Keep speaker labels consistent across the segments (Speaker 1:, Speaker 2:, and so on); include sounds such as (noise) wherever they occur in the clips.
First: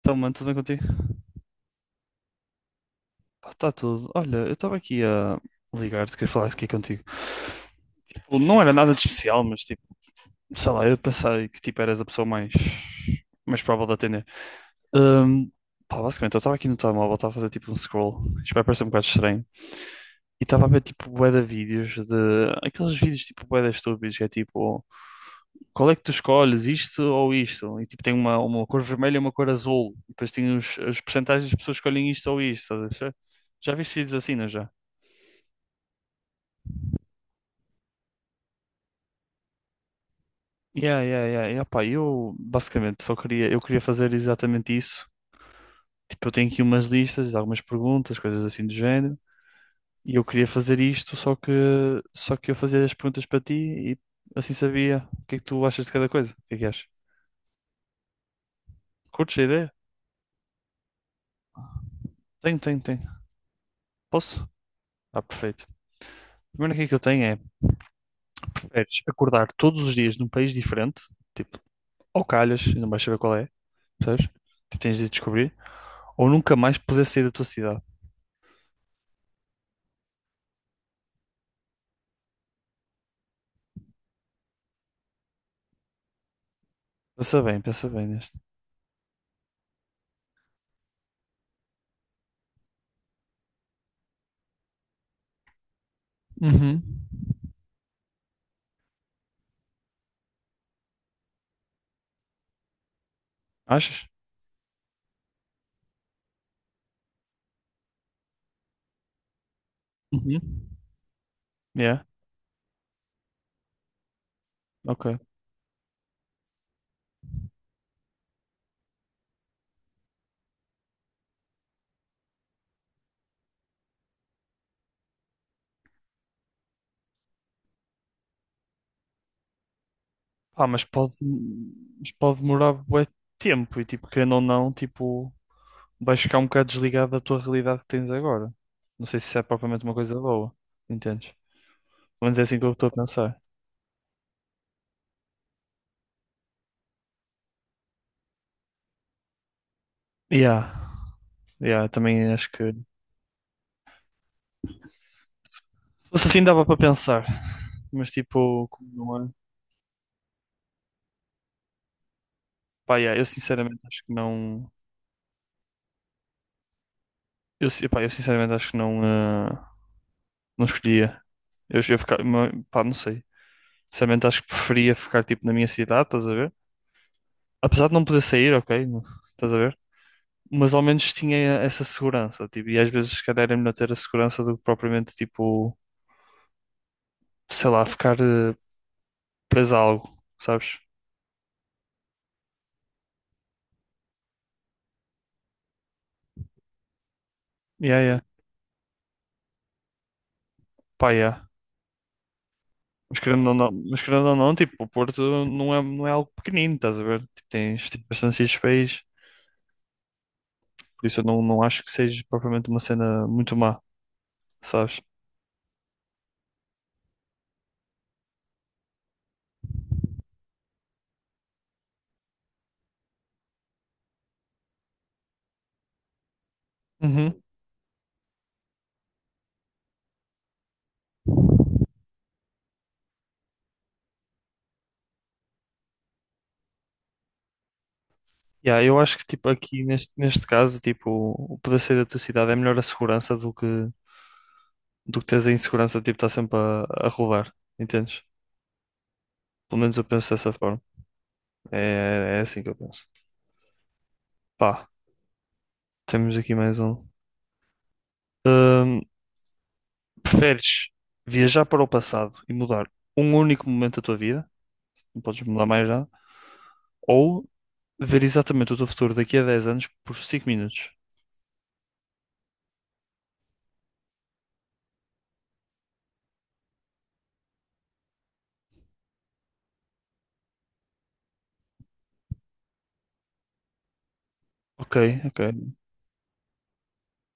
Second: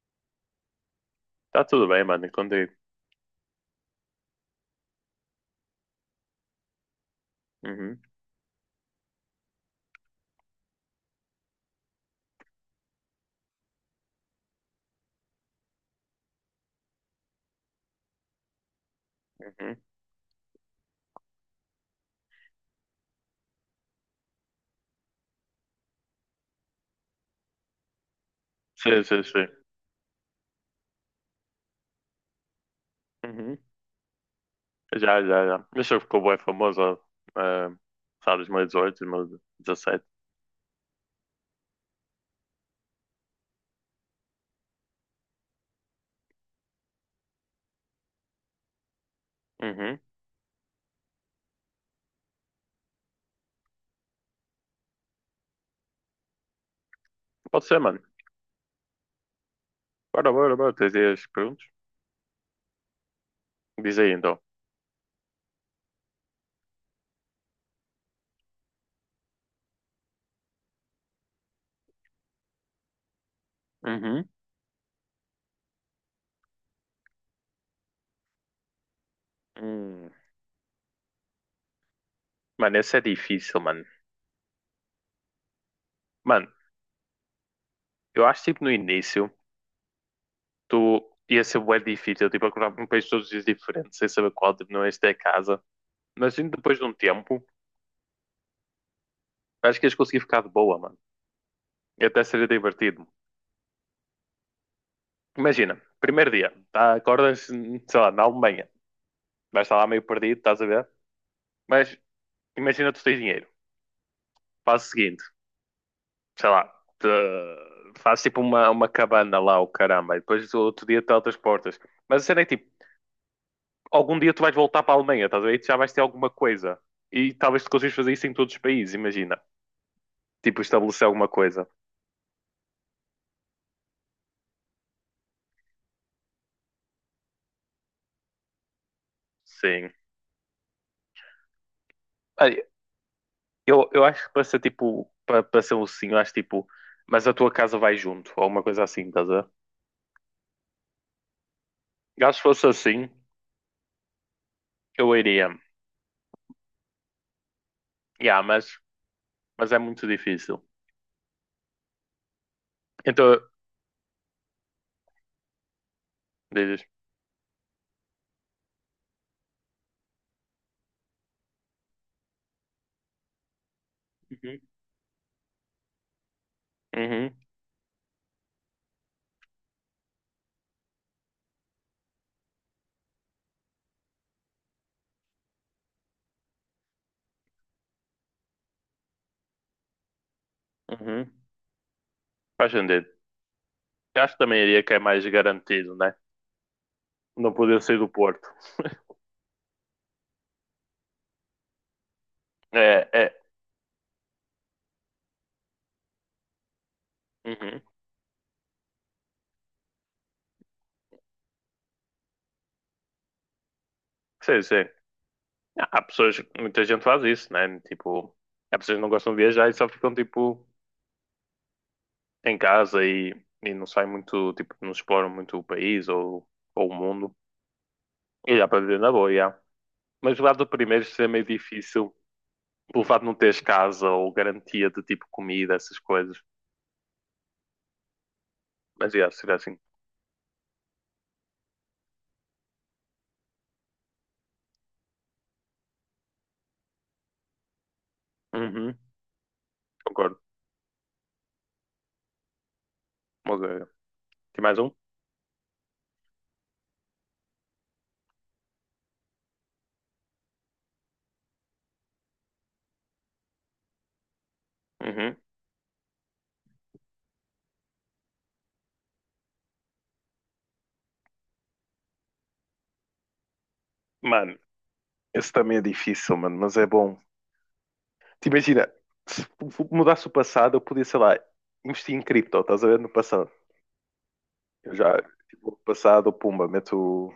Speaker 1: Então, mano, tudo bem contigo?
Speaker 2: Tá tudo bem, mano, e contigo.
Speaker 1: Está tudo. Olha, eu estava aqui a ligar-te, queria falar aqui contigo.
Speaker 2: Uhum,
Speaker 1: Tipo, não era nada de especial, mas tipo, sei lá, eu pensei que tipo eras a pessoa mais provável de atender. Hum, pá, basicamente, eu estava aqui no telemóvel, estava a fazer tipo um scroll, isto vai parecer um bocado estranho,
Speaker 2: uhum.
Speaker 1: e estava a ver tipo bué de vídeos de, aqueles vídeos tipo bué de estúpidos, que é tipo, qual é que tu escolhes, isto ou isto? E tipo, tem uma cor
Speaker 2: Sim,
Speaker 1: vermelha e
Speaker 2: sim,
Speaker 1: uma
Speaker 2: sim.
Speaker 1: cor azul, e depois tem as percentagens das pessoas que escolhem isto ou isto, estás a ver?
Speaker 2: Uhum.
Speaker 1: Já viste vídeos assim, não é já?
Speaker 2: Já, já, já. Mas eu ficou bem famoso, uh, sabe, 2018, 2017.
Speaker 1: Yeah, yeah, yeah. E, opá, eu basicamente só queria, eu queria fazer exatamente isso. Tipo, eu tenho aqui umas listas, algumas perguntas, coisas assim do género.
Speaker 2: Uhum.
Speaker 1: E eu queria fazer isto, só que eu fazia as perguntas para ti e assim sabia o que é que tu achas de cada coisa. O que é que achas?
Speaker 2: Pode ser, mano.
Speaker 1: Curtes a ideia?
Speaker 2: Bora, bora, bora. Tens aí as perguntas?
Speaker 1: Tenho, tenho, tenho.
Speaker 2: Diz aí, então.
Speaker 1: Posso? Ah, perfeito. A primeira que é que eu tenho é, preferes acordar todos os dias num país diferente, tipo, ou calhas, e não vais saber qual é, percebes?
Speaker 2: Uhum.
Speaker 1: Tipo, tens de descobrir, ou nunca mais poder sair da tua cidade.
Speaker 2: Hum. Mano, essa é difícil, mano. Mano,
Speaker 1: Pensa bem
Speaker 2: eu
Speaker 1: neste.
Speaker 2: acho, tipo, no início, tu ia ser bué difícil, tipo, acordar para um país todos os dias diferente, sem saber qual, tipo, não é este é a casa. Mas, assim, depois
Speaker 1: Uhum.
Speaker 2: de um tempo, acho que ias conseguir ficar de boa, mano. E até seria divertido.
Speaker 1: Achas?
Speaker 2: Imagina, primeiro dia, tá, acordas, sei lá, na Alemanha, vais estar lá meio perdido, estás a
Speaker 1: Uhum.
Speaker 2: ver? Mas
Speaker 1: Yeah,
Speaker 2: imagina tu tens dinheiro, faz o
Speaker 1: ok.
Speaker 2: seguinte, sei lá, te, faz tipo uma cabana lá, o caramba, e depois o outro dia teletransportas. Mas a cena é que, tipo, algum dia tu vais voltar para a Alemanha, estás a ver? E tu já vais ter alguma coisa. E talvez tu consigas fazer isso em todos os países, imagina. Tipo,
Speaker 1: Ah, mas
Speaker 2: estabelecer
Speaker 1: pode,
Speaker 2: alguma coisa.
Speaker 1: mas pode demorar bué tempo e tipo, querendo ou não, tipo, vais ficar um bocado desligado da tua realidade que tens agora. Não sei se isso é propriamente
Speaker 2: Sim.
Speaker 1: uma coisa boa, entendes? Pelo menos é assim
Speaker 2: Olha,
Speaker 1: que eu estou a pensar.
Speaker 2: eu acho que para ser tipo, para ser um sim, eu acho tipo, mas a tua casa vai junto, ou alguma coisa assim, estás a ver?
Speaker 1: Yeah, yeah,
Speaker 2: Eu
Speaker 1: também
Speaker 2: acho que
Speaker 1: acho que
Speaker 2: fosse assim, eu iria.
Speaker 1: se fosse assim dava para pensar, mas
Speaker 2: Yeah,
Speaker 1: tipo,
Speaker 2: mas,
Speaker 1: como não é?
Speaker 2: mas é muito difícil.
Speaker 1: Pá, yeah, eu
Speaker 2: Então,
Speaker 1: sinceramente acho que não.
Speaker 2: dizes.
Speaker 1: Pá, eu sinceramente acho que não, não escolhia. Eu ficar, pá, não sei. Sinceramente, acho que
Speaker 2: Uhum,
Speaker 1: preferia ficar tipo na minha cidade, estás a ver?
Speaker 2: uhum,
Speaker 1: Apesar de não poder sair, ok, estás a ver? Mas ao menos tinha essa segurança, tipo, e às vezes, se calhar, é melhor ter a segurança do que propriamente, tipo, sei lá, ficar preso a algo, sabes?
Speaker 2: uhum. Faz sentido. Eu acho que também iria que é mais garantido, né? Não poder sair
Speaker 1: Yeah,
Speaker 2: do
Speaker 1: yeah.
Speaker 2: Porto.
Speaker 1: Pá, yeah.
Speaker 2: É,
Speaker 1: Mas
Speaker 2: é.
Speaker 1: querendo ou não, mas querendo ou não, tipo, o Porto não é algo pequenino, estás a ver? Tipo,
Speaker 2: Uhum.
Speaker 1: tens bastantes países, por isso eu não acho que seja propriamente uma cena muito má,
Speaker 2: Sim, sim.
Speaker 1: sabes?
Speaker 2: Ah, há pessoas, muita gente faz isso, né? Tipo, há pessoas que não gostam de viajar e só ficam, tipo, em casa e não saem muito, tipo, não exploram muito o país ou o mundo.
Speaker 1: Uhum,
Speaker 2: E dá para viver na boa, yeah. Mas o lado do primeiro seria meio difícil pelo fato de não teres casa ou garantia de tipo comida, essas coisas.
Speaker 1: yeah, eu
Speaker 2: Mas
Speaker 1: acho que
Speaker 2: yeah,
Speaker 1: tipo
Speaker 2: seria assim.
Speaker 1: aqui neste caso tipo o poder sair da tua cidade é melhor a segurança do que teres a insegurança tipo estar sempre a rodar, entendes?
Speaker 2: Uhum,
Speaker 1: Pelo menos eu penso
Speaker 2: concordo.
Speaker 1: dessa forma. É, é assim que eu penso.
Speaker 2: Mas, tem mais
Speaker 1: Pá,
Speaker 2: um?
Speaker 1: temos aqui mais um. Hum, preferes viajar para o passado e mudar um único momento da tua vida, não
Speaker 2: Uhum.
Speaker 1: podes mudar mais nada, ou ver exatamente o teu futuro daqui a 10 anos por 5 minutos?
Speaker 2: Mano, esse também é difícil, mano, mas é bom. Te imagina, se f- mudasse o passado, eu podia, sei lá, investir em cripto, estás a ver no passado. Eu
Speaker 1: Ok,
Speaker 2: já,
Speaker 1: ok.
Speaker 2: tipo, no passado, pumba, meto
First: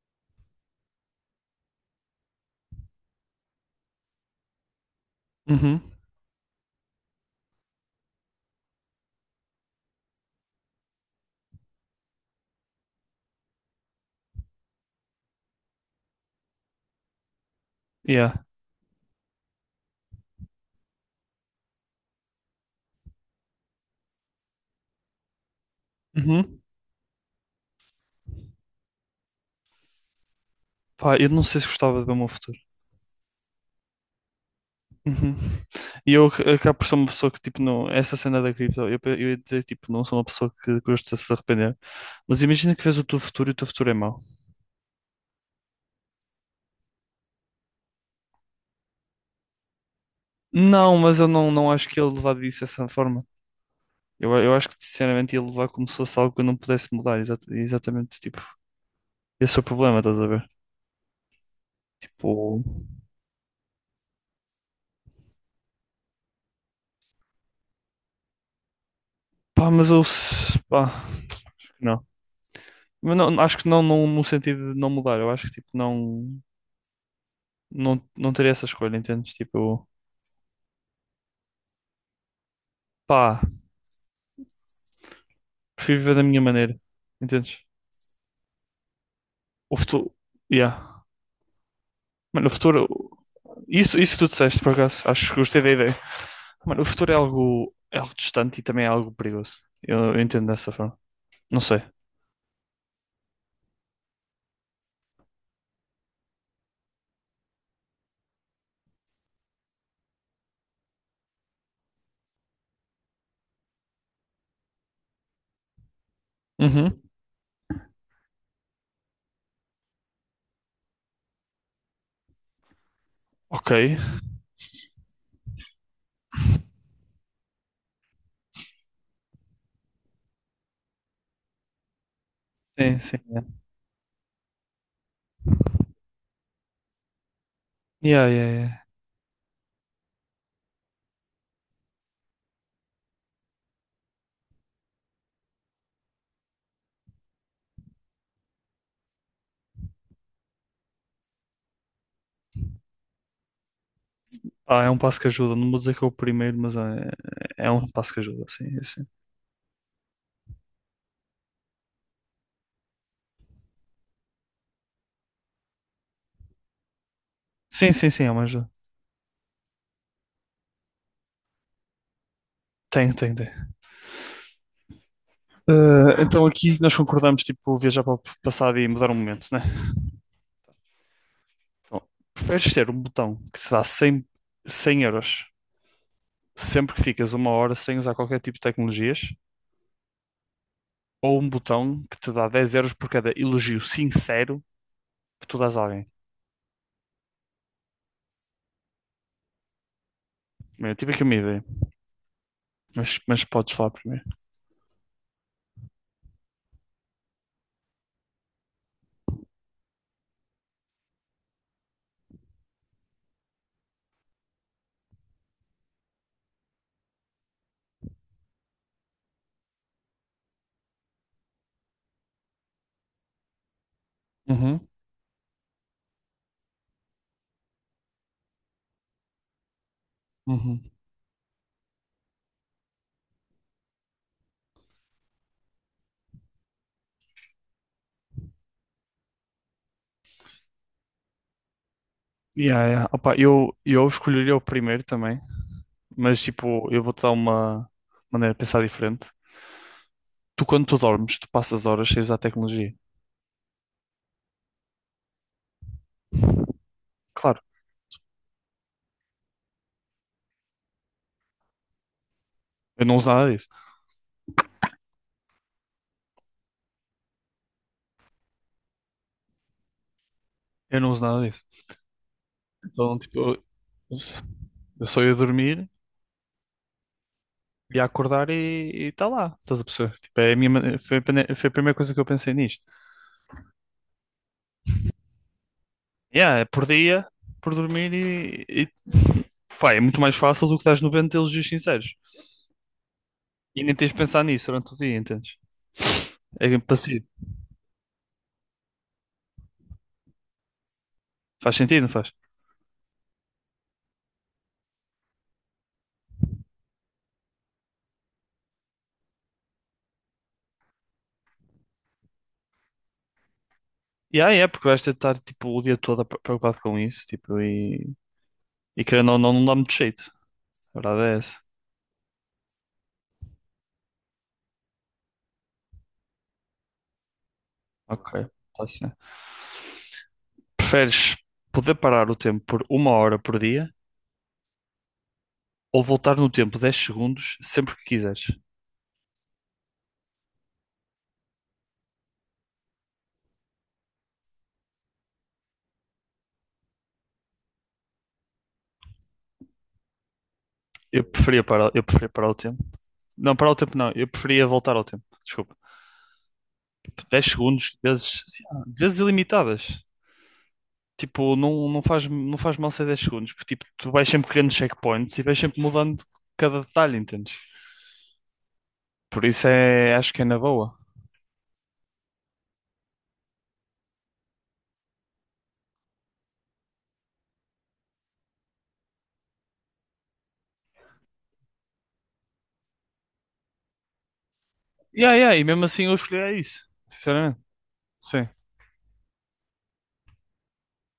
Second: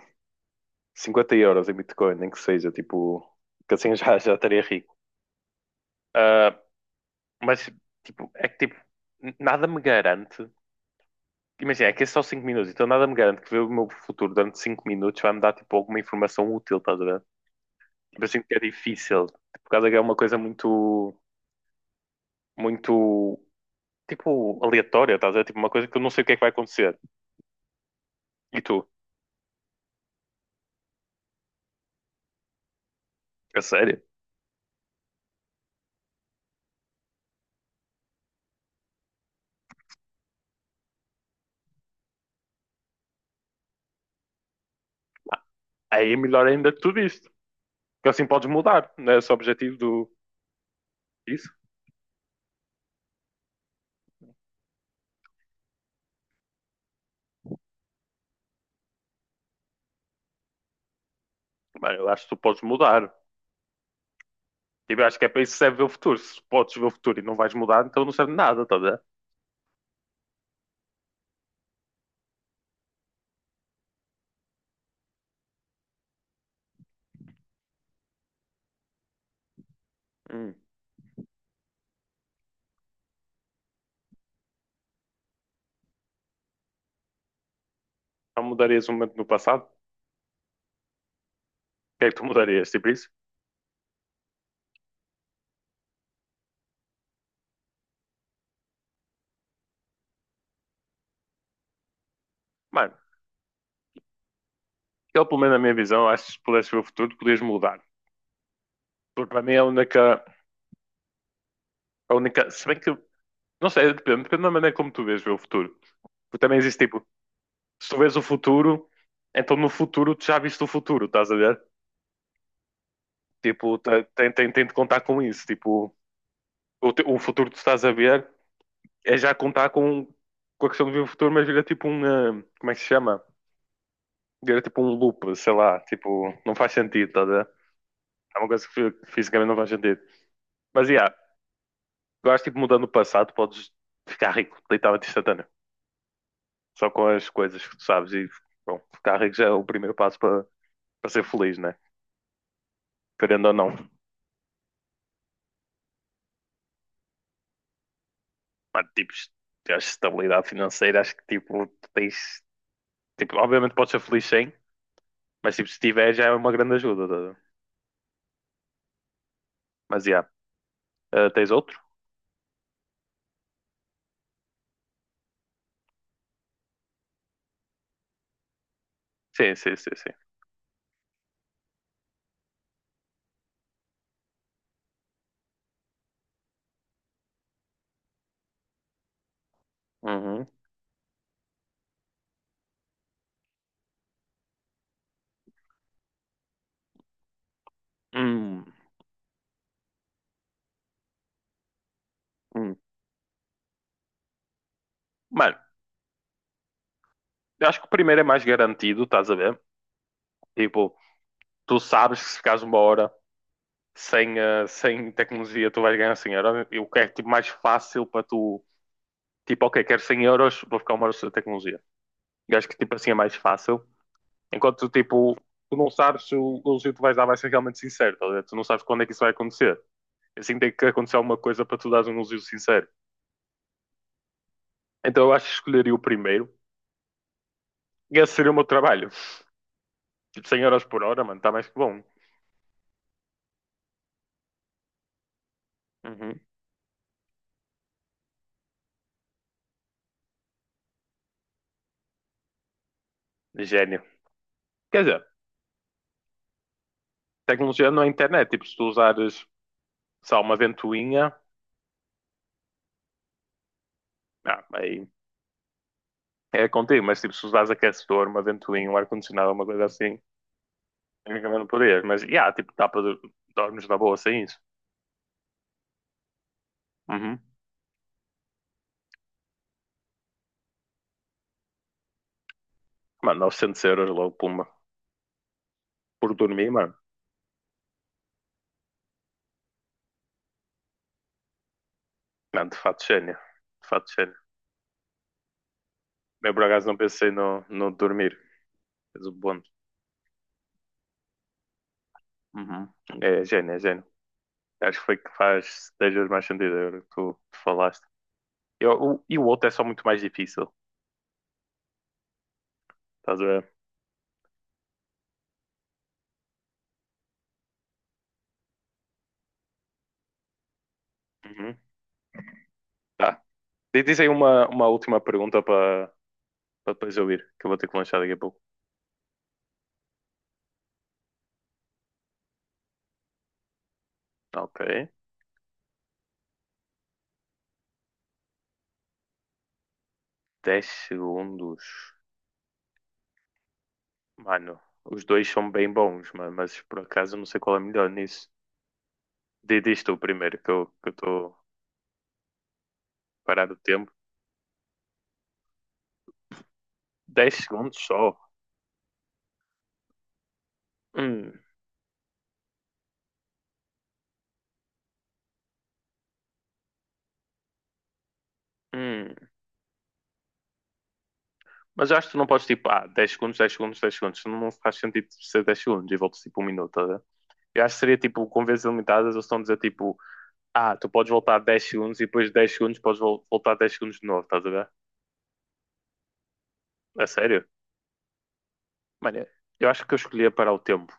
Speaker 2: 50 euros em Bitcoin, nem que seja, tipo, que assim já estaria rico.
Speaker 1: Uhum,
Speaker 2: Ah, mas, tipo, é que, tipo, nada me garante. Imagina, é que é só 5 minutos, então nada me garante que ver o meu futuro durante 5 minutos vai me dar tipo alguma informação útil, estás a ver? Tipo, eu
Speaker 1: yeah.
Speaker 2: sinto que é difícil, por causa que é uma coisa muito, muito, tipo, aleatória, estás a ver? Tipo, uma coisa que eu não sei o que é que vai
Speaker 1: Uhum.
Speaker 2: acontecer. E tu,
Speaker 1: Pá, eu não sei se gostava de ver o meu futuro.
Speaker 2: a sério?
Speaker 1: Uhum. E eu acabo por ser uma pessoa que, tipo, não. Essa cena da cripto, eu ia dizer, tipo, não sou uma pessoa que gosta de se arrepender. Mas imagina que vês o teu futuro e o teu futuro é mau.
Speaker 2: Aí é melhor ainda que tu diste, porque assim podes mudar, não é esse o objetivo do.
Speaker 1: Não, mas eu
Speaker 2: Isso?
Speaker 1: não, não acho que ele levar disso dessa forma. Eu acho que, sinceramente, ele levar como se fosse algo que eu não pudesse mudar. Exa- exatamente, tipo, esse é o problema, estás a ver?
Speaker 2: Bem, eu acho que tu podes
Speaker 1: Tipo,
Speaker 2: mudar. Tipo, eu acho que é para isso que serve ver o futuro. Se podes ver o futuro e não vais mudar, então não serve de nada, estás a ver?
Speaker 1: pá, mas eu, pá, acho que não. Mas não, acho que não, não no sentido de não mudar. Eu acho que, tipo, não teria essa escolha, entendes? Tipo,
Speaker 2: Hum.
Speaker 1: pá. Prefiro viver da minha maneira. Entendes?
Speaker 2: Não mudarias um momento no passado? O
Speaker 1: O futuro. Yeah.
Speaker 2: que é que tu
Speaker 1: Mano, o
Speaker 2: mudarias?
Speaker 1: futuro.
Speaker 2: Tipo isso?
Speaker 1: Isso tu disseste, por acaso. Acho que gostei da ideia. Mano, o futuro é algo distante e também é algo perigoso. Eu entendo dessa forma. Não sei.
Speaker 2: Mano, ele, pelo menos na minha visão, acho que se pudesse ver o futuro, podias mudar. Porque para mim é a única, a única. Se bem que. Não sei, depende da maneira como tu vês ver o futuro. Porque também existe
Speaker 1: Uhum.
Speaker 2: tipo, se tu vês o futuro, então no futuro tu já viste o futuro, estás a ver?
Speaker 1: Ok.
Speaker 2: Tipo, tem de contar com isso. Tipo, o futuro que tu estás a ver é já contar com a questão de ver o futuro, mas vira tipo um. Como é que se
Speaker 1: Sim, sim.
Speaker 2: chama?
Speaker 1: Yeah.
Speaker 2: Vira tipo um loop, sei lá. Tipo, não faz sentido, estás a ver?
Speaker 1: Yeah,
Speaker 2: É uma
Speaker 1: yeah,
Speaker 2: coisa que
Speaker 1: yeah.
Speaker 2: fisicamente não faz sentido. Mas, yeah, eu acho tipo, mudando o passado, podes ficar rico, literalmente instantâneo. Só com as coisas que tu sabes e, bom, ficar rico já é o primeiro passo para ser feliz, né? Querendo ou não.
Speaker 1: Ah, é um passo que ajuda. Não vou dizer que é o primeiro, mas é um passo que ajuda. Sim,
Speaker 2: Mas,
Speaker 1: sim.
Speaker 2: tipo, tens estabilidade financeira, acho que, tipo, tu tens... Tipo, obviamente podes ser feliz sem, mas, tipo, se tiver já é uma grande ajuda. Tá a
Speaker 1: Sim, sim, sim, é uma ajuda.
Speaker 2: Mas, já. Ah, tens outro?
Speaker 1: Tem, tem, tem. Ah, então aqui nós concordamos, tipo, viajar para o passado e mudar um momento,
Speaker 2: Sim,
Speaker 1: né?
Speaker 2: sim, sim, sim.
Speaker 1: Então, preferes ter um botão que se dá cem euros sempre que ficas 1 hora sem usar qualquer tipo de tecnologias
Speaker 2: Uhum.
Speaker 1: ou um botão que te dá 10 euros por cada elogio sincero que tu dás a alguém?
Speaker 2: Hum,
Speaker 1: Bem, eu tive aqui uma ideia,
Speaker 2: hum.
Speaker 1: mas podes falar primeiro.
Speaker 2: Mano, eu acho que o primeiro é mais garantido, estás a ver? Tipo, tu sabes que se ficares uma hora sem tecnologia tu vais ganhar 100 euros. O que é tipo, mais fácil para tu. Tipo, ok, quero 100 euros, vou ficar uma hora sem tecnologia. Eu acho que tipo assim é mais fácil.
Speaker 1: Uhum,
Speaker 2: Enquanto tipo, tu não sabes se o elogio que tu vais dar vai ser realmente sincero, tá tu não sabes quando é que isso vai acontecer. Assim tem que
Speaker 1: uhum.
Speaker 2: acontecer alguma coisa para tu dares um elogio sincero. Então eu acho que escolheria o primeiro e esse seria o meu trabalho. Tipo, 100 euros por hora, mano, está mais que bom.
Speaker 1: Yeah, yeah. Opa, eu escolheria o primeiro também,
Speaker 2: Uhum.
Speaker 1: mas tipo, eu vou-te dar uma maneira de pensar diferente. Tu, quando tu dormes, tu passas horas cheias à tecnologia.
Speaker 2: Gênio. Quer dizer,
Speaker 1: Claro,
Speaker 2: tecnologia não é internet. Tipo, se tu usares, sei lá, uma ventoinha,
Speaker 1: eu não uso nada disso.
Speaker 2: aí é contigo, mas tipo, se usares aquecedor, uma ventoinha, um ar-condicionado, uma coisa assim,
Speaker 1: Eu não uso nada
Speaker 2: tecnicamente
Speaker 1: disso.
Speaker 2: não podias. Mas, yeah, tipo,
Speaker 1: Então, tipo, eu,
Speaker 2: dormes na boa sem isso.
Speaker 1: eu só ia dormir,
Speaker 2: Uhum.
Speaker 1: ia acordar e está lá. Estás a perceber? Tipo, é a minha, foi, a foi a primeira coisa que eu pensei nisto.
Speaker 2: Mano, 900 euros logo, pumba. Por
Speaker 1: Yeah, é
Speaker 2: dormir,
Speaker 1: por
Speaker 2: mano.
Speaker 1: dia, por dormir e. (laughs) Pá, é muito mais fácil do que estás 90 elogios sinceros.
Speaker 2: Mano, de fato, gênio.
Speaker 1: E
Speaker 2: De
Speaker 1: nem
Speaker 2: fato,
Speaker 1: tens de
Speaker 2: gênio.
Speaker 1: pensar nisso durante o dia, entendes?
Speaker 2: Eu, por
Speaker 1: É
Speaker 2: acaso, não
Speaker 1: passivo.
Speaker 2: pensei no dormir. Mas o bônus.
Speaker 1: Faz sentido, não faz?
Speaker 2: Uhum. É gênio, é gênio. Acho que foi que faz 10 vezes mais sentido agora que tu falaste. E e o outro é só muito mais difícil. Estás a ver?
Speaker 1: E aí é, porque vais ter de estar tipo, o dia todo preocupado com isso, tipo, e querendo ou não, não dá muito jeito. A verdade é essa.
Speaker 2: Uhum. Tá. Diz aí uma última pergunta para depois eu ir, que eu vou ter que lanchar daqui
Speaker 1: Ok,
Speaker 2: a pouco.
Speaker 1: está assim. Preferes poder parar o tempo por 1 hora por dia
Speaker 2: Ok.
Speaker 1: ou voltar no tempo 10 segundos sempre que quiseres?
Speaker 2: Dez segundos. Mano, os dois são bem bons, mano, mas por acaso eu não sei qual é melhor nisso. Diz tu primeiro, que eu tô
Speaker 1: Eu preferia parar o tempo. Não, parar
Speaker 2: parado
Speaker 1: o
Speaker 2: o
Speaker 1: tempo
Speaker 2: tempo.
Speaker 1: não, eu preferia voltar ao tempo. Desculpa. dez
Speaker 2: 10
Speaker 1: segundos,
Speaker 2: segundos só.
Speaker 1: vezes ilimitadas.
Speaker 2: Hum,
Speaker 1: Tipo, não, não faz mal ser 10 segundos, porque tipo, tu vais sempre criando checkpoints e vais sempre mudando cada detalhe, entendes?
Speaker 2: hum.
Speaker 1: Por isso é, acho que é na boa.
Speaker 2: Mas eu acho que tu não podes tipo, 10 segundos, 10 segundos, dez segundos. Não faz sentido ser dez segundos e voltas tipo um minuto, tá? A ver? Eu acho que seria tipo, com vezes limitadas, eles estão a dizer tipo, tu podes voltar 10 segundos e depois de 10 segundos podes voltar 10 segundos de novo, estás a ver?
Speaker 1: Yeah, yeah, e mesmo assim eu escolheria isso,
Speaker 2: A
Speaker 1: sinceramente.
Speaker 2: sério?
Speaker 1: Sim.
Speaker 2: Mano, eu acho que eu escolhia parar o tempo.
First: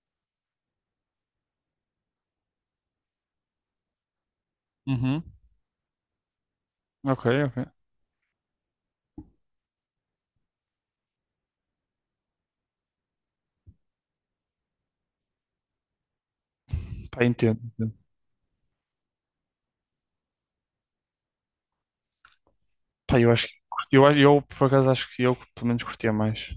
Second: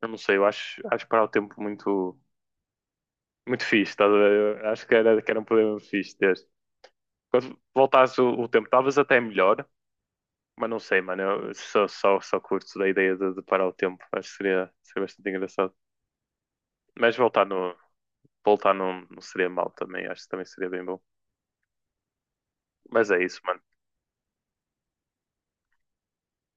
Speaker 2: Eu não sei, eu acho parar o tempo muito, muito fixe, estás a ver? Eu acho que era,
Speaker 1: Uhum.
Speaker 2: que era um problema fixe ter.
Speaker 1: Ok,
Speaker 2: Quando
Speaker 1: ok.
Speaker 2: voltasse o tempo, talvez até é melhor, mas não sei, mano. Eu só curto da ideia de parar o tempo. Acho que seria bastante engraçado. Mas
Speaker 1: Pá,
Speaker 2: voltar
Speaker 1: entendo.
Speaker 2: no. Voltar não, não seria mal também, acho que também seria bem bom. Mas
Speaker 1: Pá,
Speaker 2: é
Speaker 1: eu
Speaker 2: isso,
Speaker 1: acho
Speaker 2: mano.
Speaker 1: que eu por acaso acho que eu pelo menos curtia mais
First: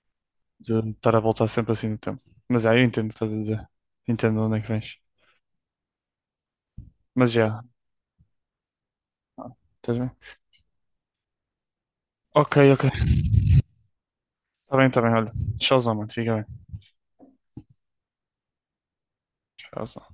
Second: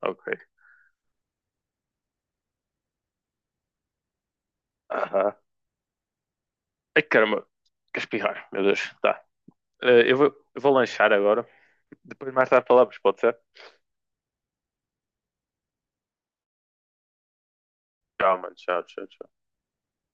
Speaker 2: Ok.
Speaker 1: de estar a voltar sempre assim no tempo. Mas já, eu entendo o que estás a dizer. Entendo onde é que vens.
Speaker 2: Aham. Ai,
Speaker 1: Mas
Speaker 2: caramba.
Speaker 1: já,
Speaker 2: Quer espirrar, meu Deus. Tá.
Speaker 1: ah, estás
Speaker 2: Eh,
Speaker 1: bem?
Speaker 2: eu vou, eu vou lanchar agora. Depois mais
Speaker 1: Ok,
Speaker 2: tarde
Speaker 1: ok.
Speaker 2: falamos, pode ser?
Speaker 1: Está bem, olha. Tchauzão, mano. Fica bem.
Speaker 2: Tchau, mano. Tchau, tchau, tchau.
Speaker 1: Tchauzão.